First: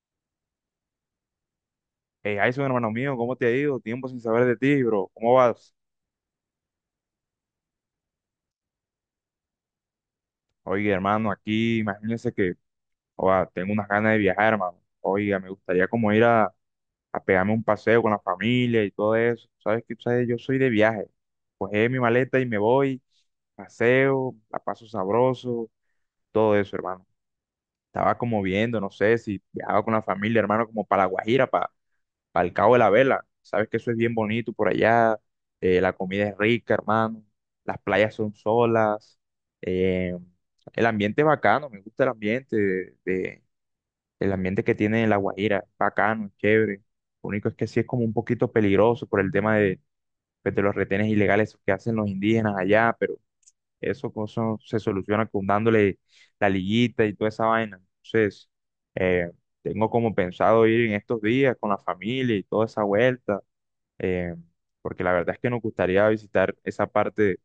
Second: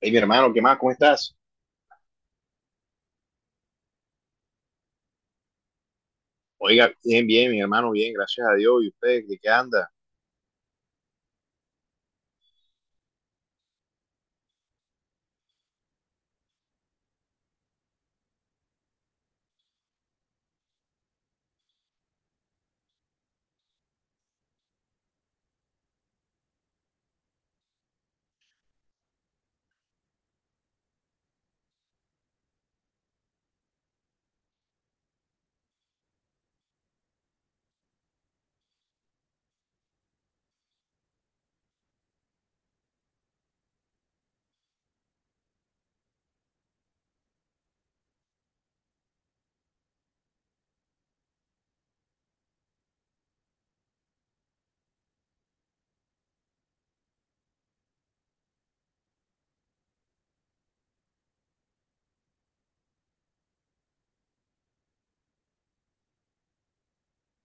Hey, mi hermano, ¿qué más? ¿Cómo estás? Hey, Jason, hermano mío, ¿cómo te ha ido? Tiempo sin saber de ti, bro. ¿Cómo vas? Oiga, bien, bien, mi hermano, bien, gracias a Dios. ¿Y usted, de qué anda? Oye, hermano, aquí imagínense que oa, tengo unas ganas de viajar, hermano. Oiga, me gustaría como ir a pegarme un paseo con la familia y todo eso. ¿Sabes qué? ¿Sabes? Yo soy de viaje. Cogí mi maleta y me voy, paseo, la paso sabroso, todo eso, hermano. Estaba como viendo, no sé si viajaba con la familia, hermano, como para La Guajira, al Cabo de la Vela. Sabes que eso es bien bonito por allá. La comida es rica, hermano. Las playas son solas. eh, el ambiente es bacano. Me gusta el ambiente el ambiente que tiene La Guajira. Es bacano, es chévere. Lo único es que sí es como un poquito peligroso por el tema de, pues, de los retenes ilegales que hacen los indígenas allá, pero eso se soluciona con dándole la liguita y toda esa vaina. Entonces, eh, tengo como pensado ir en estos días con la familia y toda esa vuelta, eh, porque la verdad es que nos gustaría visitar esa parte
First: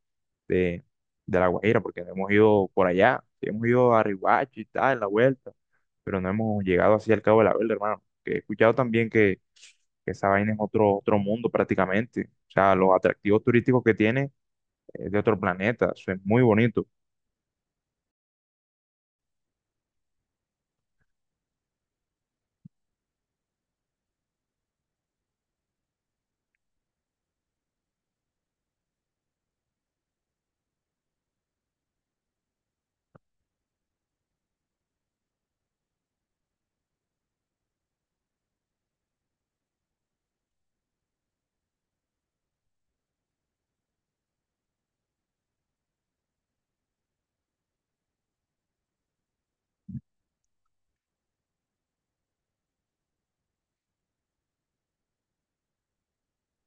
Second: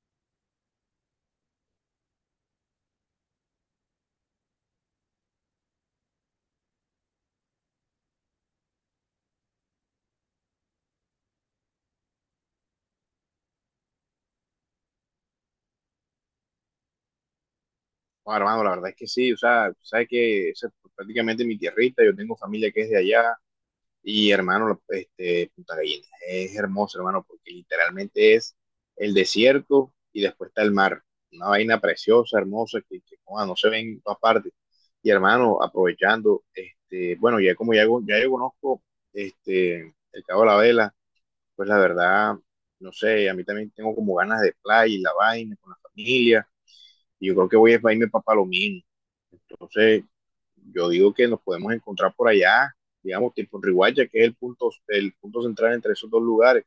de, de La Guajira, porque no hemos ido por allá, sí hemos ido a Riohacha y tal, en la vuelta, pero no hemos llegado así al Cabo de la Verde, hermano. Que he escuchado también que esa vaina es otro, otro mundo prácticamente, o sea, los atractivos turísticos que tiene es de otro planeta, eso es muy bonito. Bueno, hermano, la verdad es que sí, o sea, sabes que esa es prácticamente mi tierrita, yo tengo familia que es de allá, y hermano, Punta Gallinas es hermoso, hermano, porque literalmente es el desierto y después está el mar, una vaina preciosa, hermosa, que joda, no se ven en todas partes. Y hermano, aprovechando, este, bueno, ya yo conozco el Cabo de la Vela, pues la verdad, no sé, a mí también tengo como ganas de playa y la vaina con la familia, y yo creo que voy a irme para Palomino. Entonces, yo digo que nos podemos encontrar por allá, digamos, tipo en Riguacha, que es el punto, central entre esos dos lugares.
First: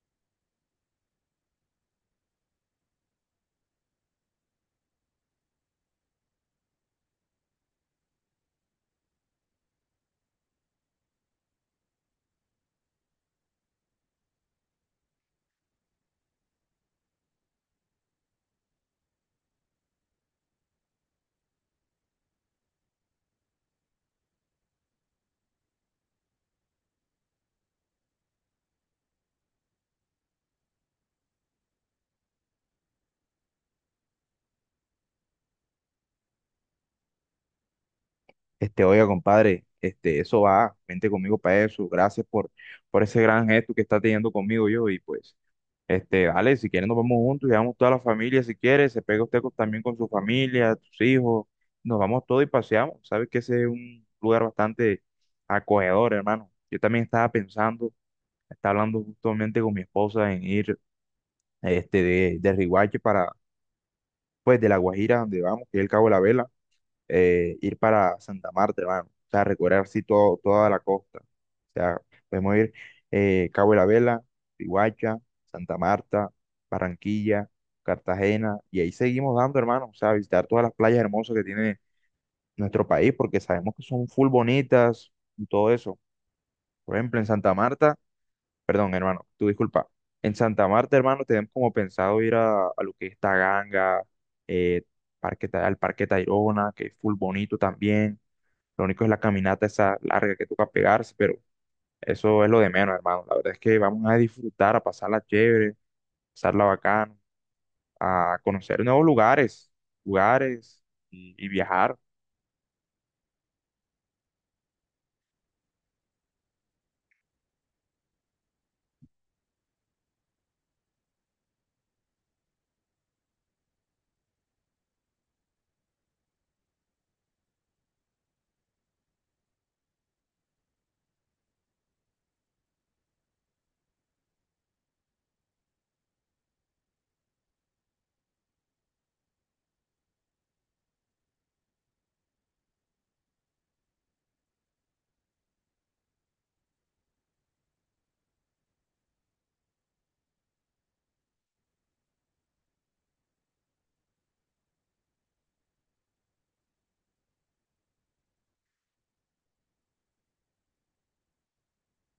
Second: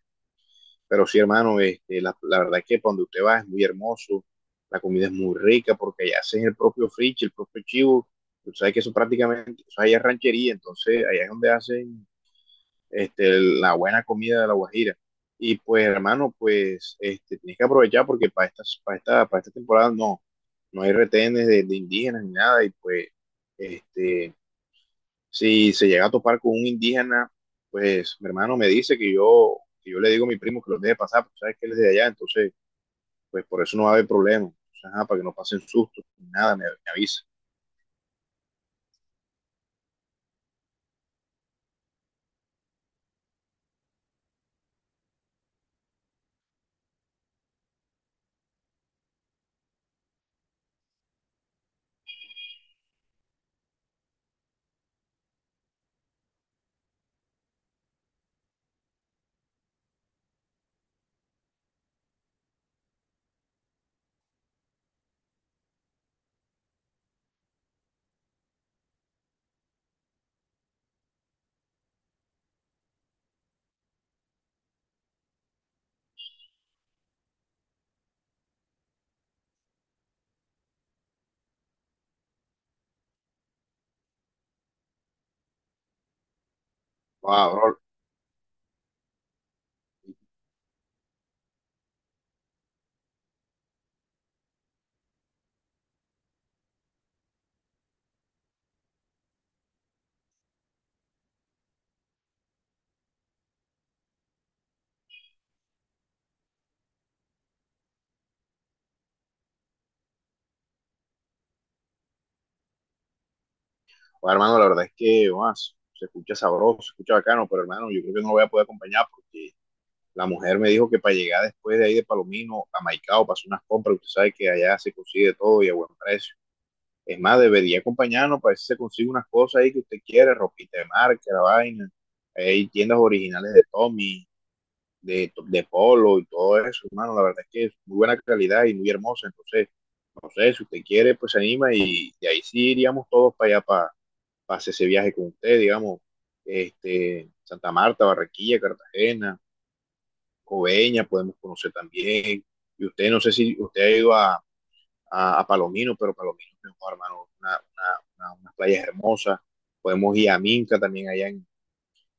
Pero sí, hermano, la verdad es que para donde usted va es muy hermoso, la comida es muy rica, porque allá hacen el propio friche, el propio chivo. Tú sabes que eso prácticamente, eso allá es ranchería, entonces allá es donde hacen la buena comida de la Guajira. Y pues, hermano, pues, tienes que aprovechar porque para esta temporada no hay retenes de indígenas ni nada. Y pues, este, si se llega a topar con un indígena, pues, mi hermano me dice que yo le digo a mi primo que los deje pasar, porque sabes que él es de allá, entonces, pues, por eso no va a haber problema. Entonces, ajá, para que no pasen sustos ni nada, me avisa. Este, oiga, compadre, este, eso va, vente conmigo para eso. Gracias por ese gran gesto que está teniendo conmigo yo. Y pues, este, vale, si quieren nos vamos juntos, llevamos toda la familia, si quiere, se pega usted con- también con su familia, tus hijos, nos vamos todos y paseamos. Sabes que ese es un lugar bastante acogedor, hermano. Yo también estaba pensando, estaba hablando justamente con mi esposa en ir, este, de Riguache para, pues, de La Guajira, donde vamos, que es el Cabo de la Vela, ir para Santa Marta, hermano. O sea, recorrer así todo, toda la costa. O sea, podemos ir Cabo de la Vela, Riohacha, Santa Marta, Barranquilla, Cartagena, y ahí seguimos dando, hermano. O sea, visitar todas las playas hermosas que tiene nuestro país, porque sabemos que son full bonitas y todo eso. Por ejemplo, en Santa Wow, bro. Marta, perdón, hermano, tú disculpa. En Santa Marta, hermano, tenemos como pensado ir a lo que es Taganga, eh, parque, Ta- al Parque Tayrona, que es full bonito también. Lo único es la caminata esa larga que toca pegarse, pero eso es lo de menos, hermano. La verdad es que vamos a disfrutar, a pasarla chévere, pasarla bacano, a conocer nuevos lugares, lugares y viajar. Wow, hermano, la verdad es que, más se escucha sabroso, se escucha bacano, pero hermano, yo creo que no lo voy a poder acompañar porque la mujer me dijo que para llegar después de ahí de Palomino a Maicao, pasó unas compras, usted sabe que allá se consigue todo y a buen precio. Es más, debería acompañarnos para ver si se consigue unas cosas ahí que usted quiere, ropita de marca, la vaina. Hay tiendas originales de Tommy, de Polo y todo eso, hermano. La verdad es que es muy buena calidad y muy hermosa. Entonces, no sé, si usted quiere, pues se anima y ahí sí iríamos todos para allá, para hacer ese viaje con usted, digamos, Santa Marta, Barranquilla, Cartagena, Coveña podemos conocer también. Y usted, no sé si usted ha ido a Palomino, pero Palomino es mejor, hermano, unas playas hermosas. Podemos ir a Minca también allá en,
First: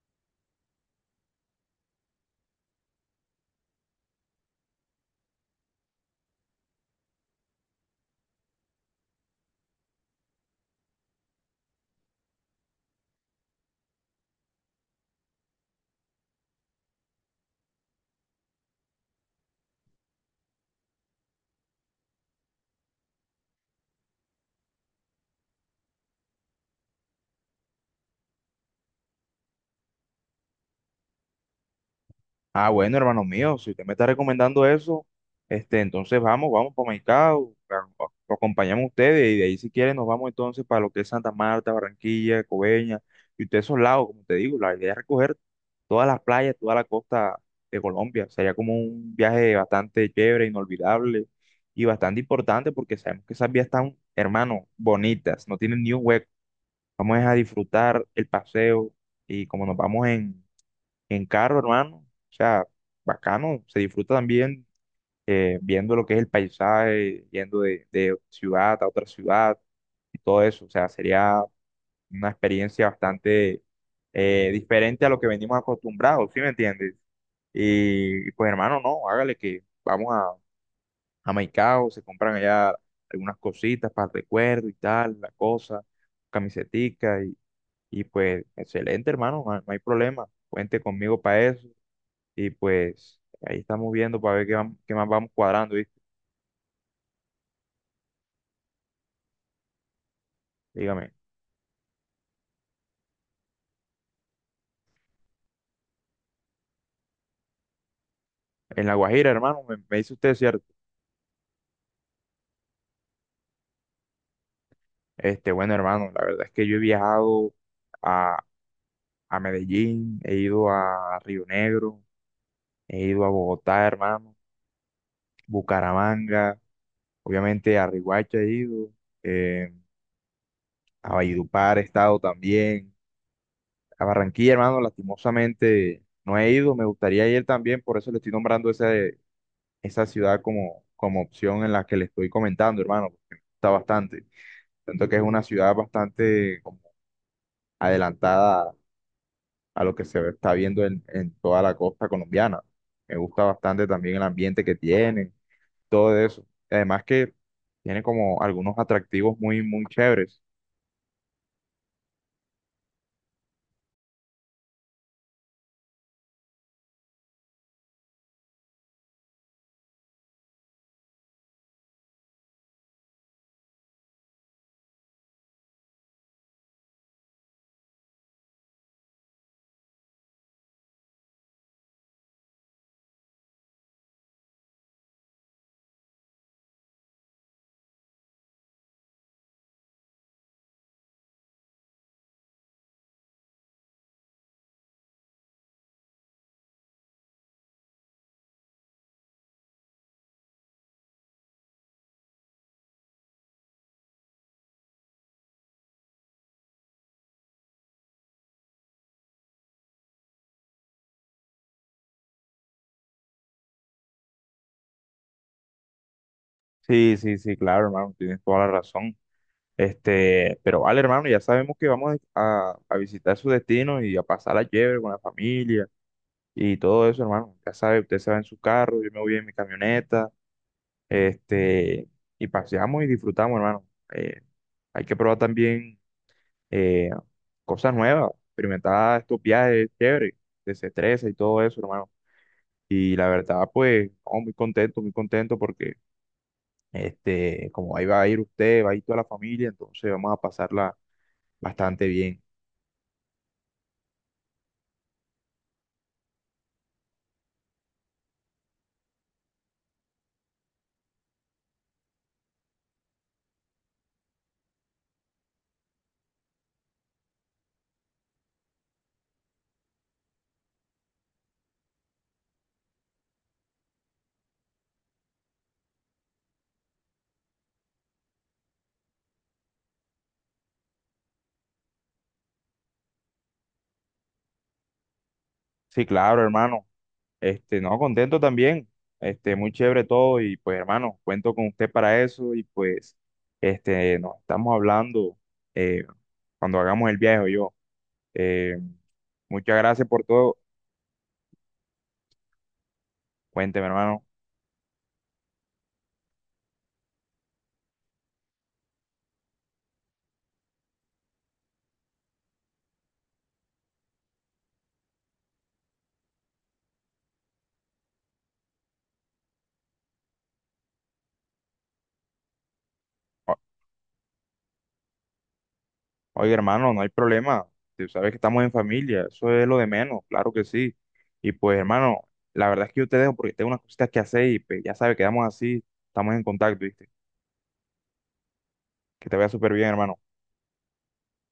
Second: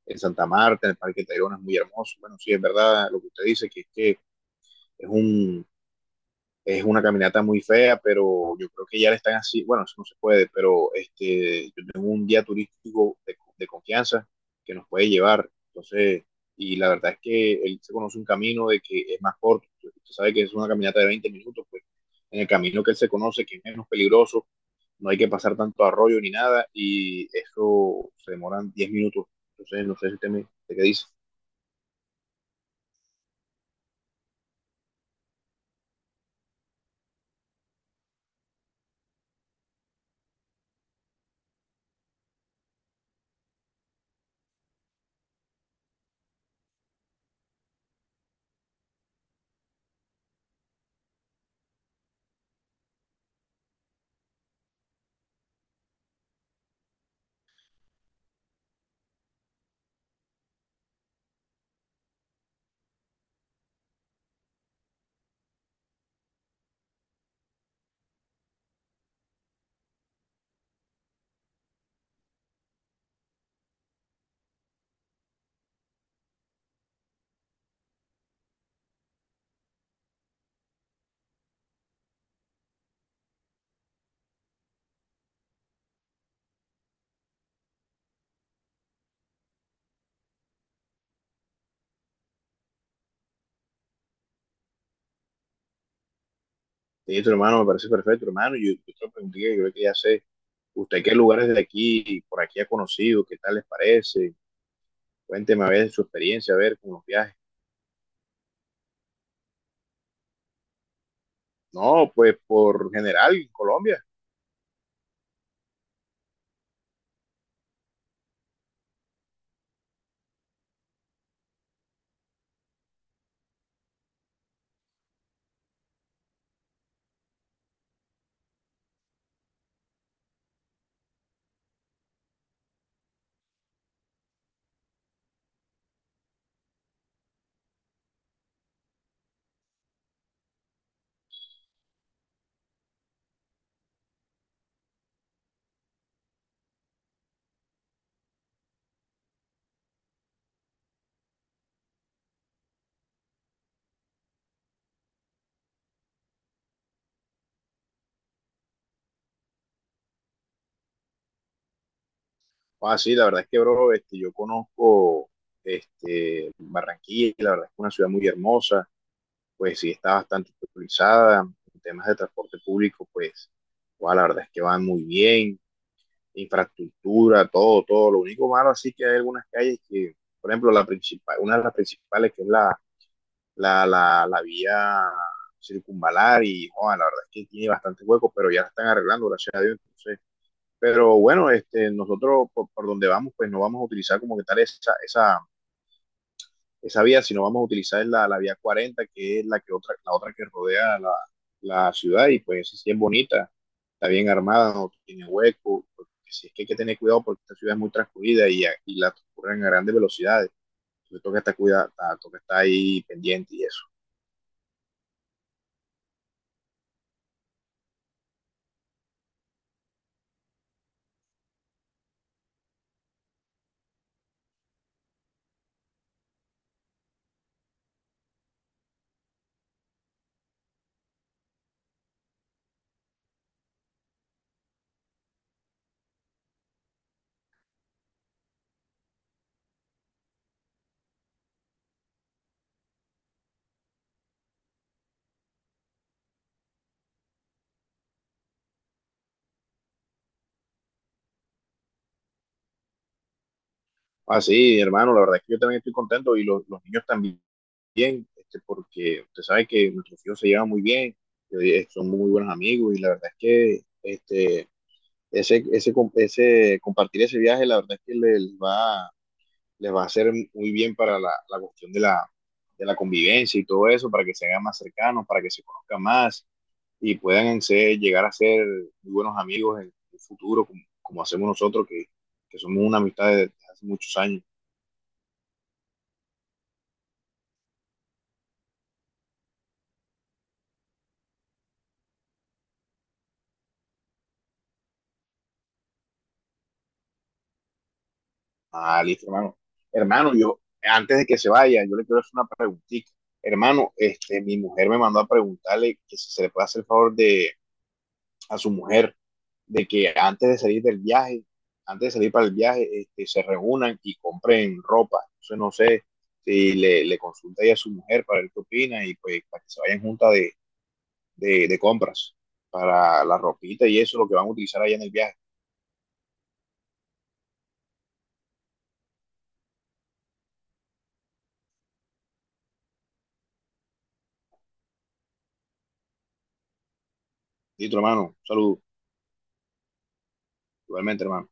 en Santa Marta, en el Parque Tayrona es muy hermoso. Bueno, sí, es verdad lo que usted dice, que es que es un, es una caminata muy fea, pero yo creo que ya le están así, bueno, eso no se puede, pero yo tengo un guía turístico de confianza que nos puede llevar, entonces, y la verdad es que él se conoce un camino de que es más corto, usted sabe que es una caminata de 20 minutos, pues en el camino que él se conoce, que es menos peligroso, no hay que pasar tanto arroyo ni nada, y eso se demoran 10 minutos, entonces, no sé si usted, usted qué dice. Ah, bueno, hermano mío, si usted me está recomendando eso, este, entonces vamos, vamos para Maicao, a- lo acompañamos a ustedes y de ahí si quieren nos vamos entonces para lo que es Santa Marta, Barranquilla, Coveña y ustedes esos lados, como te digo, la idea es recoger todas las playas, toda la costa de Colombia. Sería como un viaje bastante chévere, inolvidable y bastante importante porque sabemos que esas vías están, hermano, bonitas, no tienen ni un hueco. Vamos a disfrutar el paseo y como nos vamos en carro, hermano, o sea, bacano, se disfruta también viendo lo que es el paisaje, yendo de ciudad a otra ciudad y todo eso. O sea, sería una experiencia bastante diferente a lo que venimos acostumbrados, ¿sí me entiendes? Y pues hermano, no, hágale que vamos a Maicao, se compran allá algunas cositas para el recuerdo y tal, la cosa, camisetica y pues excelente hermano, no, hay no hay problema, cuente conmigo para eso y pues ahí estamos viendo para ver qué, vam- qué más vamos cuadrando, ¿viste? Listo, hermano, me parece perfecto, hermano. Yo te lo pregunté, yo creo que ya sé. ¿Usted qué Dígame, lugares de aquí, por aquí ha conocido? ¿Qué tal les parece? Cuénteme a ver su experiencia, a ver con los viajes. en La Guajira hermano, me dice usted, ¿cierto? No, pues por general, en Colombia. Este, bueno hermano, la verdad es que yo he viajado a Medellín, he ido a Río Negro, he ido a Bogotá, hermano, Bucaramanga, obviamente a Riohacha he ido, eh, a Valledupar he estado también, a Barranquilla, hermano, lastimosamente no he ido, me gustaría ir también, por eso le estoy nombrando esa, esa ciudad como, como opción en la que le estoy comentando, hermano, porque me gusta bastante. Tanto que es una ciudad bastante como adelantada a lo que se está viendo en toda la costa colombiana. Me gusta bastante también el ambiente que tiene, todo eso. Además que tiene como algunos atractivos muy, muy chéveres. Ah, sí, la verdad es que, bro, yo conozco Barranquilla, y la verdad es que es una ciudad muy hermosa, pues sí, está bastante utilizada. En temas de transporte público, pues, guau, la verdad es que van muy bien. Infraestructura, todo, todo. Lo único malo así que hay algunas calles que, por ejemplo, la principal, una de las principales que es la, la vía circunvalar y joder, la verdad es que tiene bastante hueco, pero ya la están arreglando, gracias a Dios. Entonces, pero bueno, nosotros donde vamos, pues no vamos a utilizar como que tal esa, esa vía, si no vamos a utilizar es la, vía 40, que es la que otra, la otra que rodea la, la ciudad, y pues esa sí es bonita, está bien armada, no tiene hueco, porque si es que hay que tener cuidado porque esta ciudad es muy transcurrida y la transcurren a grandes velocidades, entonces toca estar, cuidado, toca estar ahí pendiente y eso. Sí, sí, sí, claro, hermano, tienes toda la razón. Este, pero vale, hermano, ya sabemos que vamos a visitar su destino y a pasar la chévere con la familia y todo eso, hermano. Ya sabe, usted se va en su carro, yo me voy en mi camioneta, este, y paseamos y disfrutamos, hermano. Eh, Hay que probar también eh, cosas nuevas, experimentar estos viajes chéveres, desestresa y todo eso, hermano. Y la verdad, pues, no, muy contento porque, este, como ahí va a ir usted, va a ir toda la familia, entonces vamos a pasarla bastante bien. Ah, sí, hermano, la verdad es que yo también estoy contento y los niños también, porque usted sabe que nuestros hijos se llevan muy bien, son muy buenos amigos y la verdad es que ese compartir ese viaje, la verdad es que les va a hacer muy bien para la, la cuestión de la convivencia y todo eso, para que se hagan más cercanos, para que se conozcan más y puedan ser, llegar a ser muy buenos amigos en el futuro, como hacemos nosotros, que somos una amistad de hace muchos años. Sí, claro, hermano. Este, no, contento también. Este, muy chévere todo y pues, hermano, cuento con usted para eso y pues, este, nos estamos hablando eh, cuando hagamos el viaje o yo. Eh, Ah, listo, hermano. Muchas gracias por Hermano, todo. yo, antes de que se vaya, yo le quiero hacer una preguntita. Cuénteme, Hermano, hermano. Mi mujer me mandó a preguntarle que si se le puede hacer el favor de, a su mujer de que antes de salir del viaje, antes de salir para el viaje, se reúnan y compren ropa. Entonces no sé si le consulta ahí a su mujer para ver qué opina y pues para que se vayan juntas de compras para la ropita y eso, lo que van a utilizar allá en el viaje. Oye, hermano, no hay problema. Tú sabes que estamos en familia, eso es lo de menos, claro que sí. Y pues, hermano, la verdad es que yo te dejo porque tengo unas cositas que hacer y pues, ya sabes, quedamos así, estamos en contacto, ¿viste? Listo, hermano. Saludos. Que te vaya súper bien, hermano. Igualmente, hermano.